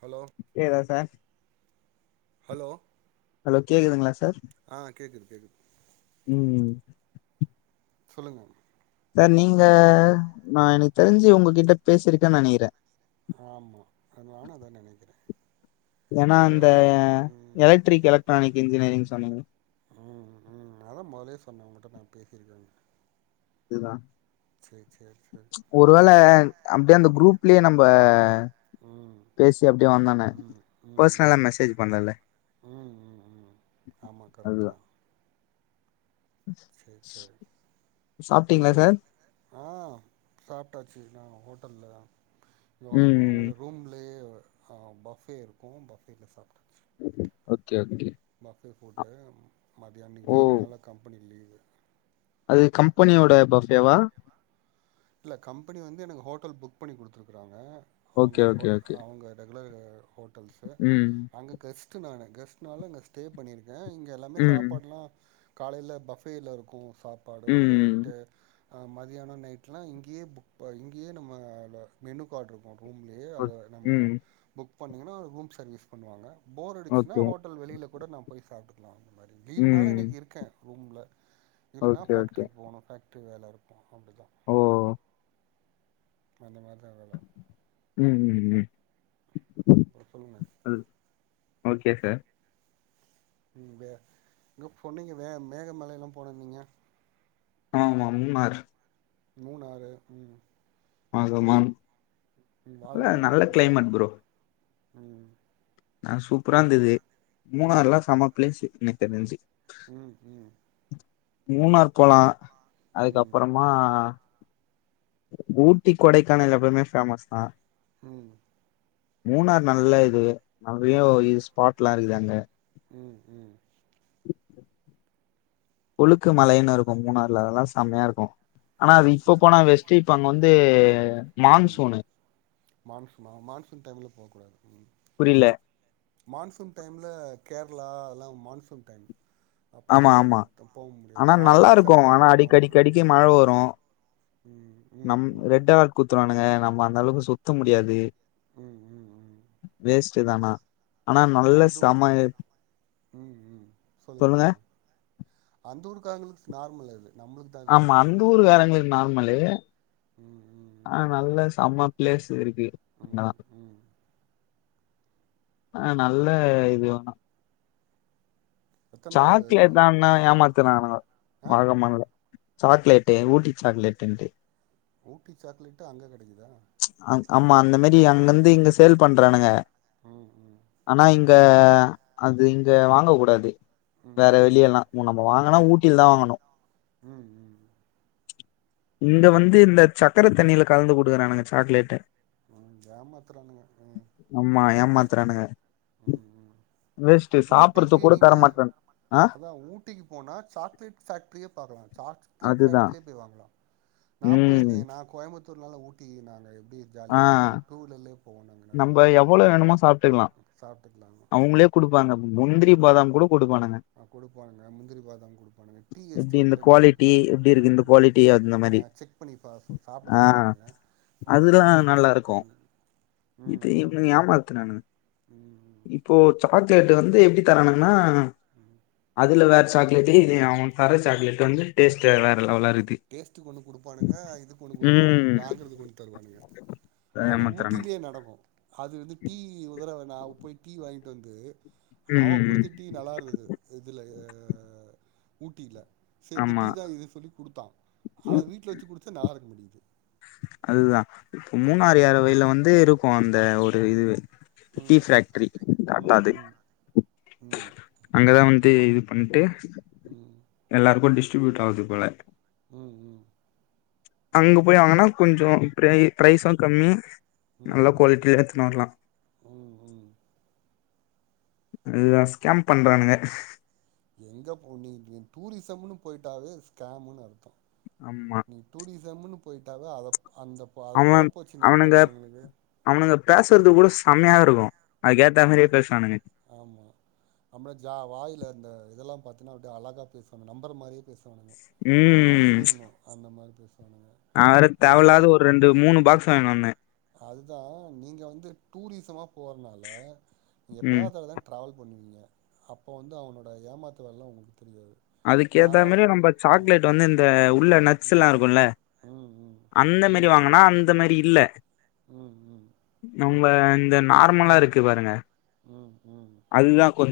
Hello ஏதா sir hello கேக்குதுங்களா sir ஆ கேக்குது கேக்குது ம்ம் சொல்லுங்க சார் நீங்க நா எனக்கு தெரிஞ்சு உங்ககிட்ட பேசிருக்கேனு நெனைக்கிறேன் ஆமா நானு அதா நெனைக்கிறே ஏன்னா மொத இந்த நா ம் எலக்ட்ரிக் எலக்ட்ரானிக் இன்ஜினியரிங் சொல்லுங்க ம் ம் அதா மோதலே சொன்னேன் உங்ககிட்ட நா பேசியிருக்கேன் இதுதா சேரி ஒருவேள அப்டியே அந்த குரூப்லயே நம்ம ம் ப பேசி அப்டியே வந்தானே ம் ம் பர்சனலா ம் மெசேஜ் பண்ணல்ல ம் ம் ம் ஆமா கரெக்ட் அதுதான் தா சேரி சேரி சாப்படீங்களா டூர்லா சார் ஆ சாப்டாச்சு நான ஹோட்டல்ல தான் [unintelligible] ம் அவங்கள ரூம்லயே ஆ பஃபே இருக்கோ பஃபேல சாப்டு ஓகே ஓகே பஃபே புட்டு மதியான ஓ லீவுனால கம்பெனி லீவு அது கம்பெனியோட பஃபேவா இல்ல கம்பெனி வந்து எனக்கு ஹோட்டல் புக் பண்ணி குடுத்துருக்கறாங்க ஓகே அவுங்க ஓகே ஹோட்டல் ஓகே அவுங்க [inaudible] [unintelligible] ம் அங்க கஸ்சிட்டு நானு கஸ்ட்னால நா ஸ்டே பண்ணிரு அ இங்கே எல்லாமே ம் சாப்படலாம் காலையில பஃபேல இருக்கும் சாப்பாடு ம் ம் ட்டு ஆ மதியானம் நைட் ந இங்கேயே புக் ப இங்கேயே நம்ம ல மெனு கார்ட் இருக்கும் உம் பண்ணிங்கன்னா ஒரு ரூம் சர்வீஸ் பண்ணுவாங்க போர் அடிச்சுன்னா ஓகே ஹோட்டல் வெளில கூடா போய் சாப்பிடு இந்த மாரி லீவ்னால ம் இன்னைக்கு இருக்கே ரூம்ல இல்லைன்னா ஓகே ஓகே ஃபேக்ட்ரிக்கு போகணோ ட்டு வேலை இருக்கும் அப் ஓ அந்த மாரி உம் உம் உம் பிரசல்லங்க [unintelligible] அது ஓகே சார் உம் வே இங்க பொன்னீங்க வே மேகமலைய எல்லா போனந்நீங்க ஆமா மூணார் மூணுாறு உம் ஆ சமான் அ நல்ல கிளைமேட் ப்ரோ உம் நான் சூப்பரா இருந்துது மூணாறு எல்லாம் சமப்லேசு சே என்னி [unintelligible] உம் உம் மூணார் போலா ம் அதுக்கப்பறமா ஊட்டி கொடைக்கானல் எப்பவுமே போமஸ் தான் உம் மூணார் நல்ல இது நவ்வோ இஸ்பாட் லாம் இருக்குதாங்க உம் உம் ஒழுக்கு மலையன்னு இருக்கு மூணுறுல அதெல்லா செம்மையா இருக்கு ஆனா அது இப்ப ம் போனா வெஸ்ட்டு இப்ப அங்க வந்து ஆ மான்சூனு மான்சூன மான்சூன் இன்டைம்ல போக கூடாது புரியல மான்சூன் டைம்ல கேரளா அதல்லாம் மான்சூன் டைம் அப்போ ஆமா கொஞ்சோ ஆமா த போ முடியாது ஆனா நல்லா ஆகஸ்ட் இருக்கும் ஆனா செப்டம்பர் மா அடிக்கி அடிக்கி அடிக்கி மழ வரும் ம் ம் ம் நம் ம் ரெட் அலர்ட் குடுத்துருவானுங்க நம்ம அந்த அளவுக்கு சுத்த முடியாது ம் ம் ம் வேஸ் ச்சதானா ஆனா நல்ல அந்த ஊர் சமய ம் ம் சொல்லுங்க அந்த ஊரு பக்கங்களுக்கு நார்மல் அது நம்மளுக்கு தான் அது ஆமா பெருசு அந்த இது ஊர் ஆ காரங்களுக்கு நார்மலு ம் ஆஹ் ம் நல்ல சம ப்ளஸ் சரிக்கு ம் நான் ம் ம் ஆஹ் நல்ல இது வேணா எத்தன நாள் சாக்லேட் தான்னா ஏமாத்துறானுங்க ஆ வாகமான்ல சாக்லேட்டு ஊட்டி சாக்லேட்ன்டு ஊட்டி சாக்லேட்டு அங்க கெடைக்குதா அஹ் ஆமா அந்த மாரி அங்கிருந்து இங்க சேல் பண்றானுங்க ம் ம் ஆனா இங்க ம் அது இத வாங்க கூடாது ம் வேற வெளிய ம் எல்லாம் நம்ம வாங்கனா ம் ம் ஊட்டில தான் வாங்கணும் ம் இங்க வந்து இந்த சக்கர தண்ணில கலந்து குடுக்கறானுங்க சாக்லேட்ட ம் ஏமாத்துறானுங்க ஆமா ஏமாத்துரானுங்க உம் உம் ஊட்டிக்கு கூட நீங்க தர மாட்றாங்க ஆ அதான் ஊட்டிக்கு போனா சாக்லேட் பேக்ட்ரியே பாக்கலாம் சாக்லேட் அதுதா பேக்ட்ரிலே போய் வாங்கலாம் நான் ம் போயிருக்கேன் நான் கோய் த்தூ ஊட்டி நாங்க ஜாலியா இதுல டூவீலர்ல நம்ம எவ்ளோ வேணுமோ சாப்ட்டுக்கலாம் சாப்டுகலாம் உம் பாதாம் கூட குடுப்பானுங்க கொடுப்பானுங்க முந்திரி பாதம் கொடுப்பானுங்க டீ எப்டி இந்த எஸ்டேட்ல டீ குவாலிட்டி எப்டி இருக்கு இந்த ஆமா குவாலிட்டி அந்த மாரி செக் பண்ணி சாப்ட ஆ சொல்லுவானுங்க அதுல்லா வாங்கிக்கலாம் நல்லா இருக்கு இது ஏமாத்துனானுங்க ம் இப்போ சாக்லேட் வந்து எப்டி தராணுங்கனா அதுல வேற சாக்லேட் இது அவன் தர சாக்லேட வந்து டேஸ்டா வேற லெவலா இருக்குது டேஸ்ட்டுக்கு ஒண்ணு கொடுப்பானுங்க இது கொண்ணு கொடுப்பானுங்க ம் வாங்குறதுக்கு ஒண்ணு தருவானுங்க அது ஏமாத்துறானுங்க ஊட்டிலே நடக்கும் அது வந்து டீ டீ உதரவன் நப்ப போய் டீ வாய்ப்பு வந்து ம் அவன் ம் ம் குடுத்த டீ நல்லா இருந்தது இதுல அஹ் ஊட்டில செ இந்த ஆமா டீ தான் இது சொல்லி குடுத்தான் அவ வீட்ல வச்சு கொடுத்த ந பா்கக்க முடியுது அதுதா இப்போ மூணாறு ஆறு வயில வந்து இருக்கும் அந்த ஒரு இதுவே டீ ம் பேக்ட்ரி அப்ப ம் அது ம் ம் அங்கதான் வந் அது இது பண்ணிட்டு ம் ம் எல்லாருக்கு டிஸ் டிஸ்ட்ரிபியூட் ஆகுது போலே உம் உம் அங்க போய் வாங்கன்னா கொஞ்சம் பைரை பைரைஸ்ம் கம்மி நல்ல ம் ம் குவாலிட்டில எத்தனும் வரலாம் ம் ம் அததான் ஸ்கேம் பண்றானுங்க எங்க போனாலும் டூரிசம்ன்னனு போயிட்டாவே ஸ்கேம்ன்னு அர்த்தம் நீ டூரிஸ் சம் போயிட்டே அத அந்த அத அவன பொழப்ப வச்சு அவனுங்க நடத்துறவங்களுக்கு அவனுங்க பேசுறது கூட செம்மையா இருக்கோ ஆமா அமா [inaudible] ஜா வாயில இருந் இதல்லா பா [inaudible] அப்படியடி அழகா பேசுவாங்க நம்பர மாதியே பேசு நீ நம்பிருணும் அந்த மாதிரி நாவேற தேவலாத ஒரு ரெண்டு மூணு பாக்ஸ் வாங்கனுவந்தேன் அதுதா நீங்க வந்து டுரிசமா போறனால நீங்க ம் எப்பாவதுடதா டிராவல் பண்ணுவீங்க அப்ப வந்து அவ உங்கள ஏமாத்துவ [inaudible] அதுக்கு ஏத்த மாரி நம்ம ம் சாக்லேட் வந்து இந்த உள்ள நட்ஸ் எல்லா ம் இருக்குல்ல ம் ம் அந்த மாரி ம் வாங்கனா அந்த மாரி இல்ல ம் ம் நம்ப இந்த நார்மலா இருக் கு பாருங்க உம் உம்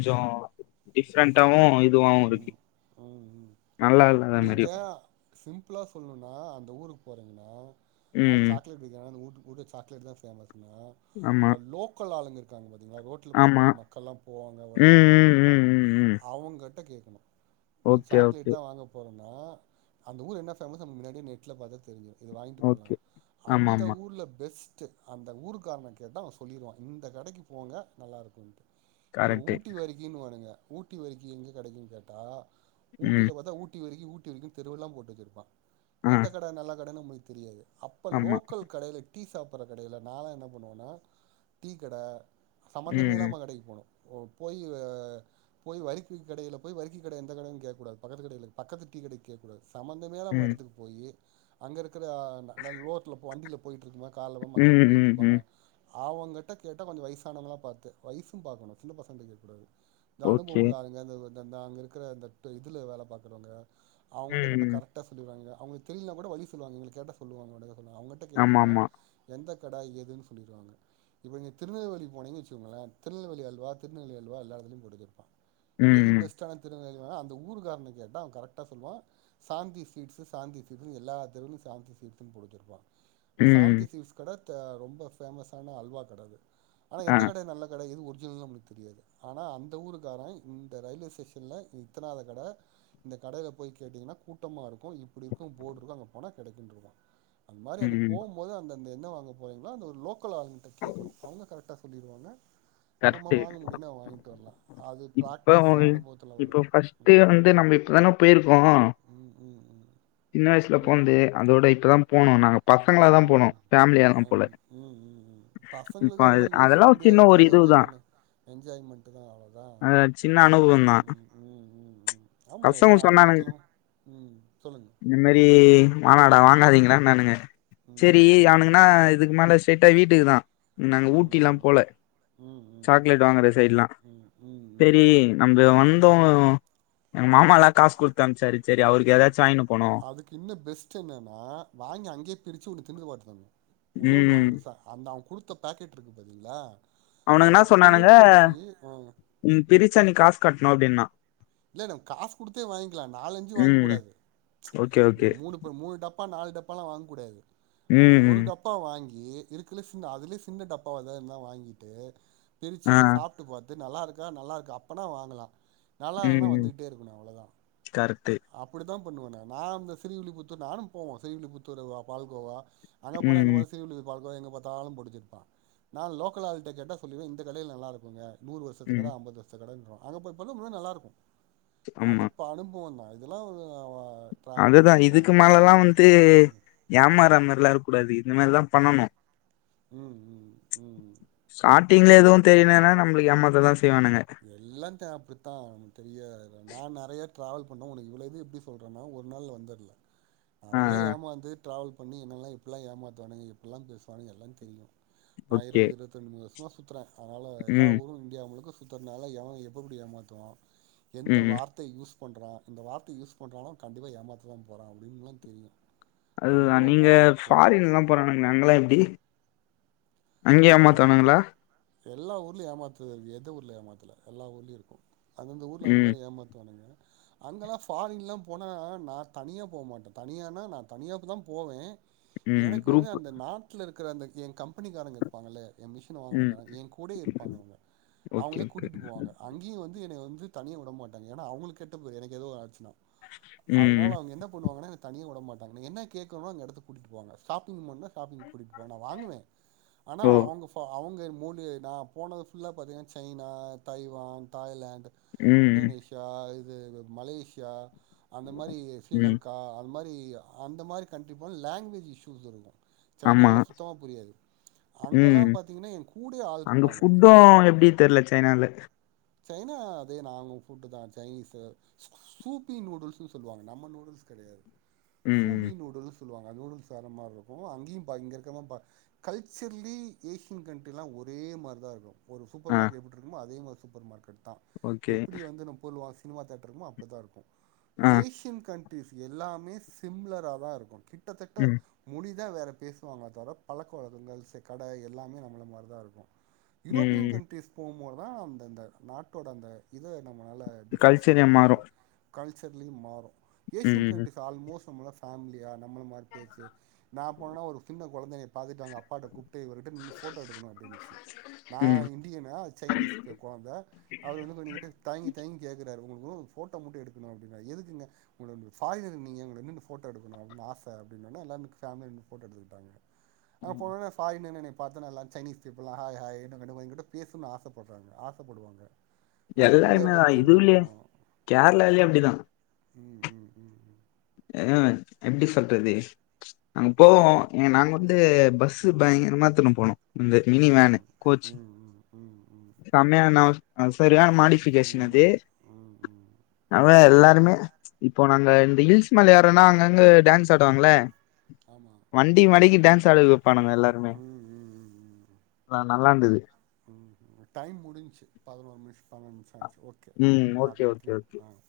ஜ டிஃப்ரெண்டாவு இதுவும் இருக்கு உம்-உம் நல்லா இல்லாத நீங்க மாரியு சிம்பிளா சொல்லுனா அந் ஊருக்கு போகிறங்கன்னா அவன் ம் சா்லேட் ஊ [unintelligible] ஊர்லே சாக்லேட் தான் ஃபேமஸ் ஹலோ ஆமா அந்த லோக்கல் ஆளுங்க இருக் தங்கது [unintelligible] ரோட்ல ஆமா போகும்போது மக்கள் எல்லாம் போவாங்க ம் வருவாங்க அந்த ம் ம் ஊருக்காரங்க ம் ம் அவுங்கட்ட கேக்கணும் நீ ஓகே சாக்லேட் ஓகே தான் வாங்க போற ஆஹ அந்த ஊர் என்ன ஃபேமஸ் முன்னாடியே நெட்ல பார்த்தா தெரியும் இது வாங்கிட்டு போகலா ஓகே ஆமா அந்த ஆமா ஊர்ல பெஸ்ட் ட் அந்த ஊருக்காரன கேட்டா அவன் சொல்லிருவான் இந்த கடைக்கு போங்க நல்லா இருக்கும் இத கரெக்ட்டு ஊட்டி வருக்கின்வானுங்க ஊட்டி வரிக்கும் எங்கே கிடைக்கும்னு கேட்டா ம் ஊட்டியில பார்த்தா ஊட்டி வருக்கி ஊட் டில இருக்கும் தெருவெல்லாம் போட்டு வச்சிருப்பான் ஆ எந்த கடை நல்ல கடைன்னு நம்ப தெரியாது அப்ப ஆமா லோக்கல் கடையில டீ சாப்பிடடுற கடையில நான் என்ன பண்ணுவோன்னா டீ கடை சம்பந்தமே ம் ம் இல்லாம கடைக்கு போனும் ஓ போய் ஆ போய் வரிக்கு கடையில போய் வரிக்கி கடை எந்த கடைனு கேக்ககூடாது பக்கத்து கடையில பக்கத்து டீடை கடையில கேக்ககூடாது சம்பந்தமே நம்ம ம் இடத்துக்கு போய் அங்க இருக்கிற நடுரோட்டுல வண்டியில போயிட்டு இருப்பேன் காலயில தான் மக்கள் ம் போயிட்டு ம் இருப்பாங்க ம் அவங்கிட்ட கேட்டா கொஞ்சம் வயசானவங்களல்லா பார்த்து வயசும் பார்க்கணும் சின்ன பசங்கள்ட்ட கேட்கக்கூடாது இந்த அனுபவம் ஓகே உள்ள ஆளுங்க இந் ந்தா அங்க இருக்கிற அந்த இதுல வேலை பார்க்குறவுங்க அவுங்க கிட்ட ம் கேட்டா ம் கரெக்டா சொல்லிடுவாங்க அவுங்க தெரியிலான கூட வழி சொல்லுவாங்க இவுங்கள கேட்டா சொல்லுவாங்க சொல்ல அவுங்கிட்ட ஆமா கேட்டீங்கன்னா ஆமா எந்த கடாய் எதுன்னு சொல்லிடுவாங்க இப்ப நீங்க திருநெல்வேலி போனீங்கனு வச்சுக்கோங்களேன் திருநெல்வேலி அல்வா திருநெல்வேலி அல்வா எல்லா இடத்துளையும் கிடைக் ம் எது ம் பெஸ்டான திருநெல் அந்த ஊர் காரன கேட்டா கரெக்டா சொல்லுவான் சாந்தி ஸ்வீட்ஸ் சாந்தி ஸ்வீட்ஸ்னு எல்லா தெருவுளையும் சாந்தி ஸ்வீட்ஸ்னு போட்டு வச்சு இருப்பான் இந்த ம் சாந்தி ஸ்வீட்ஸ் கடை ரொம்ப ஃபேமஸான அல்வா கட அது ஆனா ஆ எந்த கட நல்ல கட எது ஒர் ங்குறது நமக்கு தெரியாது ஆனா அந்த ஊருக்கு காரன் இந்த ரயில்வே ஸ்டேஷன்ல இத்தனாத கட இந்த கடல போய் கேட்டீங்கன்னா கூட்டமா இருக்கும் இப்படி இருக்கும் போர்டு இருக்கும் அந்த போன கிடைக்குன்றுவா அந்த மாதிரி ம் அங்க ம் போகும்போது அந்த என்ன வாங்க போறீங்களோ அந்த ஒரு லோக்க லோக்கல் ஆளுங்கல்ட்ட கேக்கணும் அவங்க கரெக்ட சொல்லிடுவாங்க நம்ம கரெக்ட்டு வாங்க முடியும்ன வாங்கிட்டு வரலாம் இப்ப இப்ப ஃபர்ஸ்ட் ம் வந்து நம்ம இப்பதானே போயிரு போம் ம் ம் ம் சின்ன வயசுல போனது அதோட இப்பதா போனோம் நாங் உம் உம் உம் உம் இப்ப பசங்களுக்கு அது அதெல்லாம் அதெல்லா யோசிக்க ஒரு சின்ன முடியாது ஒரு ஜாலியா இதுதா என்ஜாய்பண்னு ஜாய்மெண்ட் தான் அவ்ளவுதான் அ சின்ன அனுபவந்தா உம் உம் உம் ஆமா பசங்க எல்லா சொன்னானுங்க அனுபவத்திலும் உம் சொல்லுங்க ங்களா நானு ம் செரி ம் அவனுக்குன்னா இதுக்கு மேல ஸய்டா வீட்டு க்குதான் நாங்க ம் ஊட்டி எல்லா ம் போல ம் ம் சாக்லேட் வாங்குற சைடுலாம் ம் ம் ம் பெரி நம்ம வந்தோ எங்க மாமா தா காசு கொடுத்த அனுச்சுசு அதுக்கு இன்னு பெஸ்ட் என்னன்னா வாங்கி அங்கேயே பிரிச்சு ஒண்ணு தின்னு பாத்துகணும் ஒன்னே ஒண்ணு ம் வாங்கினும் சார் அந்த குடுத்த பேக்கெட் இருக்கு பாத்திங்களா அவனுங்க என்ன சொன்னானுங்க உ பிரிச்சா நி காசு கட்டணும் அப்படின்னா இல்ல நம்ம காசு குடுத்தே வாங்கிகலாம் நாலஞ்சு ம் வாங்ககூடாது ஓகே நீ ஓகே மூணு பெ மூனு டப்பா நாலு டப்பாலா வாங்ககூடாது அந்த ம் ஒரு ம் டப்பா வாங்கி ஏ இருக்குல சின்ன அதுலயே சின்ன டப்பாவ ஏதாது இருந்தா வாங்கிட்டு பிரிச்சு ஆ சாப்பிட்டு பா இது நல்லா இருக்கா நல்லா இருக்க அப்பனா வாங்கலாம் நல்லாலனா ம், ம். வந்துக்கிட்டே இருக்கணும் அவ்வளோதான் கரெக்ட்டு. அப்படி தான் பண்ணுவேனே நான் இந்த ஸ்ரீவில்லிபுத்தூர் நானும் போவோன் ஸ்ரீவில்லிப்புத்தூர் பால்கோவா அங்க போனா எங்க ம், பா ஸ்ரீவில்லி பால்கோவா எங்க பத்தலும் படிச்சிருப்பான் நான் லோக்கல்ஆள்கிட்ட கேட்ட சொல்லன் இந்த கடையில் நல்லா இருக்குங்க நூறு வருஷத்து கட ம். ஐம்பது வருத்து கடன்றிறான் அங்க போய் பண்ணும் போது நல்லார்க்கும் அது ஆமா. அனுபவம்தா ல்லா ஒரு டிராவல் அதுதான் பண்ற இதுக்கு மேல அனுபவங்கள் எல்லாம் வந்து ஏமாறமாரிலாம் இரு கூடாது இந்த மாரிதாம் பண்ணனும் உம் உம் உம் டிங்கள எதுவும் தெரியிலனா நம்மளுக்கு ஏமாத்த தான் செய் எல்லாம் அப்படித்தா தெரியா நான் நிறைய டிராவல் பண்ண உனக்கு இவ்வளவுது எப்படி சொல்றேன்னா ஒரு நாள் வந்துடுல ஆ, நெறைய ஆ. ஏமாந்து ட்ராவல் பண்ணினெல்லாம் இப்டியெல்லாம் ஏமாத்துவானாங்க இப்படெல்லாம் பேசுவானுங்க எல்லாம் தெரியும் நா ஓகே. இருபத்தி இருபத்தி ஒன்பது வருஷோ ஊர் சுத்துறேன் அதனால எல்லா ம், ஊரும் இந்தியா முழுக்க சுத்துறது நால எவன் எப்பப்படி ஏமாத்துவான் எந்த ம். வார்த்தை யூஸ் பண்றான் இந்த வார்த்த யூஸ் பண்றாலும் கண்டிப்பா ஏமாத்தத்தான் போறான் அப்படின்னுலாம் தெரியும் அதுதான் நீங்க ஃபாரின் எல்லாம் போறானங்காங்களாம் எப்படி அங்க எல்லா ஊர்லயும் ஏமாத்துறது இருக்கு எந்த ஊர்ல எல்லா ஊலயும் இருக்கும் அந்தந்த ஊர்ல அந்த ம், மாரி ஏமாத்துவானுங்க அங்கெல்லாம் ஃபாரின்லாம போனா நான் தனியா போமாட்டேன் தனியானா நான் தனியா தான் போவேன் ம். எனக்கு வந்து குரூப் அந்த நாட்டுல இருக்க அந்த என் கம்பெனிக்காரங்க இல்ல என் மிஷ ம். வாங்கினக்க என் கூட இருப்பாங்க அவங்க ஓகே, அவங்களே ஓகே. கூட்டிட்டு போவாங்க அங்கேயும் வந்து எனைய வந்து தனியா விடமாட்டாங்க ஏனா அவங்களுக்கு கேட்ட போரு எனக்கு ஏதோ ஒன்னு ஆச்சுனா அதனால ம். அவங்க என்ன பண்ணுவாங்கன்னா தனிய விடமாட் என்ன கேட்கணும் அங்க அடுத்து கூட்டிட்டு போங்க ஷாப்பிங் பண்ண ஷாப்பிங் கூட்டிட்டு போன நான் வாங்குவேன் தா ஓ! அவங்க ஃப்பா அவங்க என் மூடி நா போனது ஃபுல்லா பார்த்தீங்கன்னா சைனா தைவான் தாய்லாந் ம், ம். இந்டோனேஷியா இ இது இது மலேசியா அந்த மாரி ம். ஸ்ரீலங்கா அது மாரி அந்த மாரி கண்ட்ரி போனாலாங்க்வேஜ் இஸ்யூஸ் இருக்கும் சைனால்லாம் சுத்தமா புரியாது உம் அங்கெல்லாம் பாத்தீங்கன்னா என் கூடயே ஆள் அங்க இருப்பாங்க. ஃபுட்டும் எப்படி தெரில சைனால [inaudible] சைனா அதே நார்மல் புட்டு தான் சைனீஸ் சூப்பி நூடுல்ஸ்ன்னு சொல்லுவாங்க நம்ம நூடுல்ஸ் கிடையாது ம், சூபி ம். நூடுல்ஸ் சொல்லுவாங்க ந நூடுல்ஸ் வேற மாரி இருக்கும் அங்கேயும் பா இங்கே இருக்கிறத கல்ச்சரலி ஏஷியன் கண்ட்ரிலாம் ஒரே மாரி தான் இருக்கும் ஒரு சூப்பர் ஆ, மார்க்கெட் எப்டி இருக்குமோ அதே மார் சூப்பர் மார்க் கெட் தான் ஓகே. எப்டி வந்து நம் பொருள் வாசி சினிமா தியேட்டரும் அப்டி தான் இருக்கும் ஆ, ஏஷியன் கண்ட் டிஷ் எல்லாமே சிம்ளரா தான் இருக்கும் கிட் கிட்டத்தட்ட ம். முடி இதான் வேற பேசுவாங்க தவிர பழக்கவழக்கங்கள் செ கடை எல்லாமே நம்மள மாரிதான் இருக்கும் யூரோப்பியன் ம். கண்ட்ரிஸ் போம்மோ வாம் இந்த நாட்டோடந்த இது நம்மளால கல்ச்சரே டிபரன்சியேட் பண்ண மாறும். முடியும் கல்ச் ச்சர்லி மாறும் ஏசியன் ம். கண்ட்ரிஸ் ஆல்மோஸ்ட் மள பேமிலியா நம்மள மாதிரி பேச்சு நான் போனனா ஒரு சின்ன குழந்த என்னைய பார்த்துட்டு அங்க அப்பாட்ட கூப்டு இவர்கிட்ட நின்னு ஃபோட்டோ எடுக்கணும் அப்படின்னுச்சு ம். நான் இந்தியணு அது சைனீஸ் வந்தார் அவர் வந்து சொன்னிக்கிட்டு தயங்கி தயங்கி கேட்க சார் உங்க கூட நின்னு போட்டோ மட்டும் எடுக்கணும் அப்டின்னாரு எதுக்குங்க உங்கள ஃபாரினர் நீங்க நின்னு போட்டோ எடுக்கணும் அப்படின் ஆச அப்படின்நோனே எல்லாரும் ஃபேமிலியா நின்னு போட்டோ எடுத்துக்கிட்டாங்க அங்க போனேன் ஃபாரினர் என்ன நி பாத்தோன எல்லாம் சைனீஸ் பீப்பிலா ஹா ஹாய் ஹாய் [unintelligible] என்கூட பேசும்னு ஆசைப்பட் [inaudible] ஆசப்படுவாங்க எல்லாருமே தான் இதும் இல்லையே கேரளால்லே அப்டிதான் உம் உம் உம் உம் ஆஹ் எப்டி சொல்றது அங்க போவோம் ஏ நாங்க வந்து ம் ம் பஸ் பயங்கரமாத்துன்னு போனோம் இந்த ம் ம் ம் மினி வேனு கோச் ம் ம் ம் சமையான ஆஹ் செ ன மாடிபிகேஷன் இது ம் ம் ம் அவ எல்லார் மே இப்போ நாங்க இந்த ஈல்ஸ் மலையாரம்னா அங்கங்க டான்ஸ் ஆடுவாங்கள ம் ஆமாம் வண்டி மடக்கி டான்ஸ் ஆடு போனோம் எல்லாருமே ம் வேன் நல்லாந்துது உம் டைம் முடிஞ்ச்சு பதினோரு நிமி பலநிமிஷமாச்சு ஓகே ம் ஓகே, பாக்கலாம் ஓகே, திர ஓகே. ஆஹ்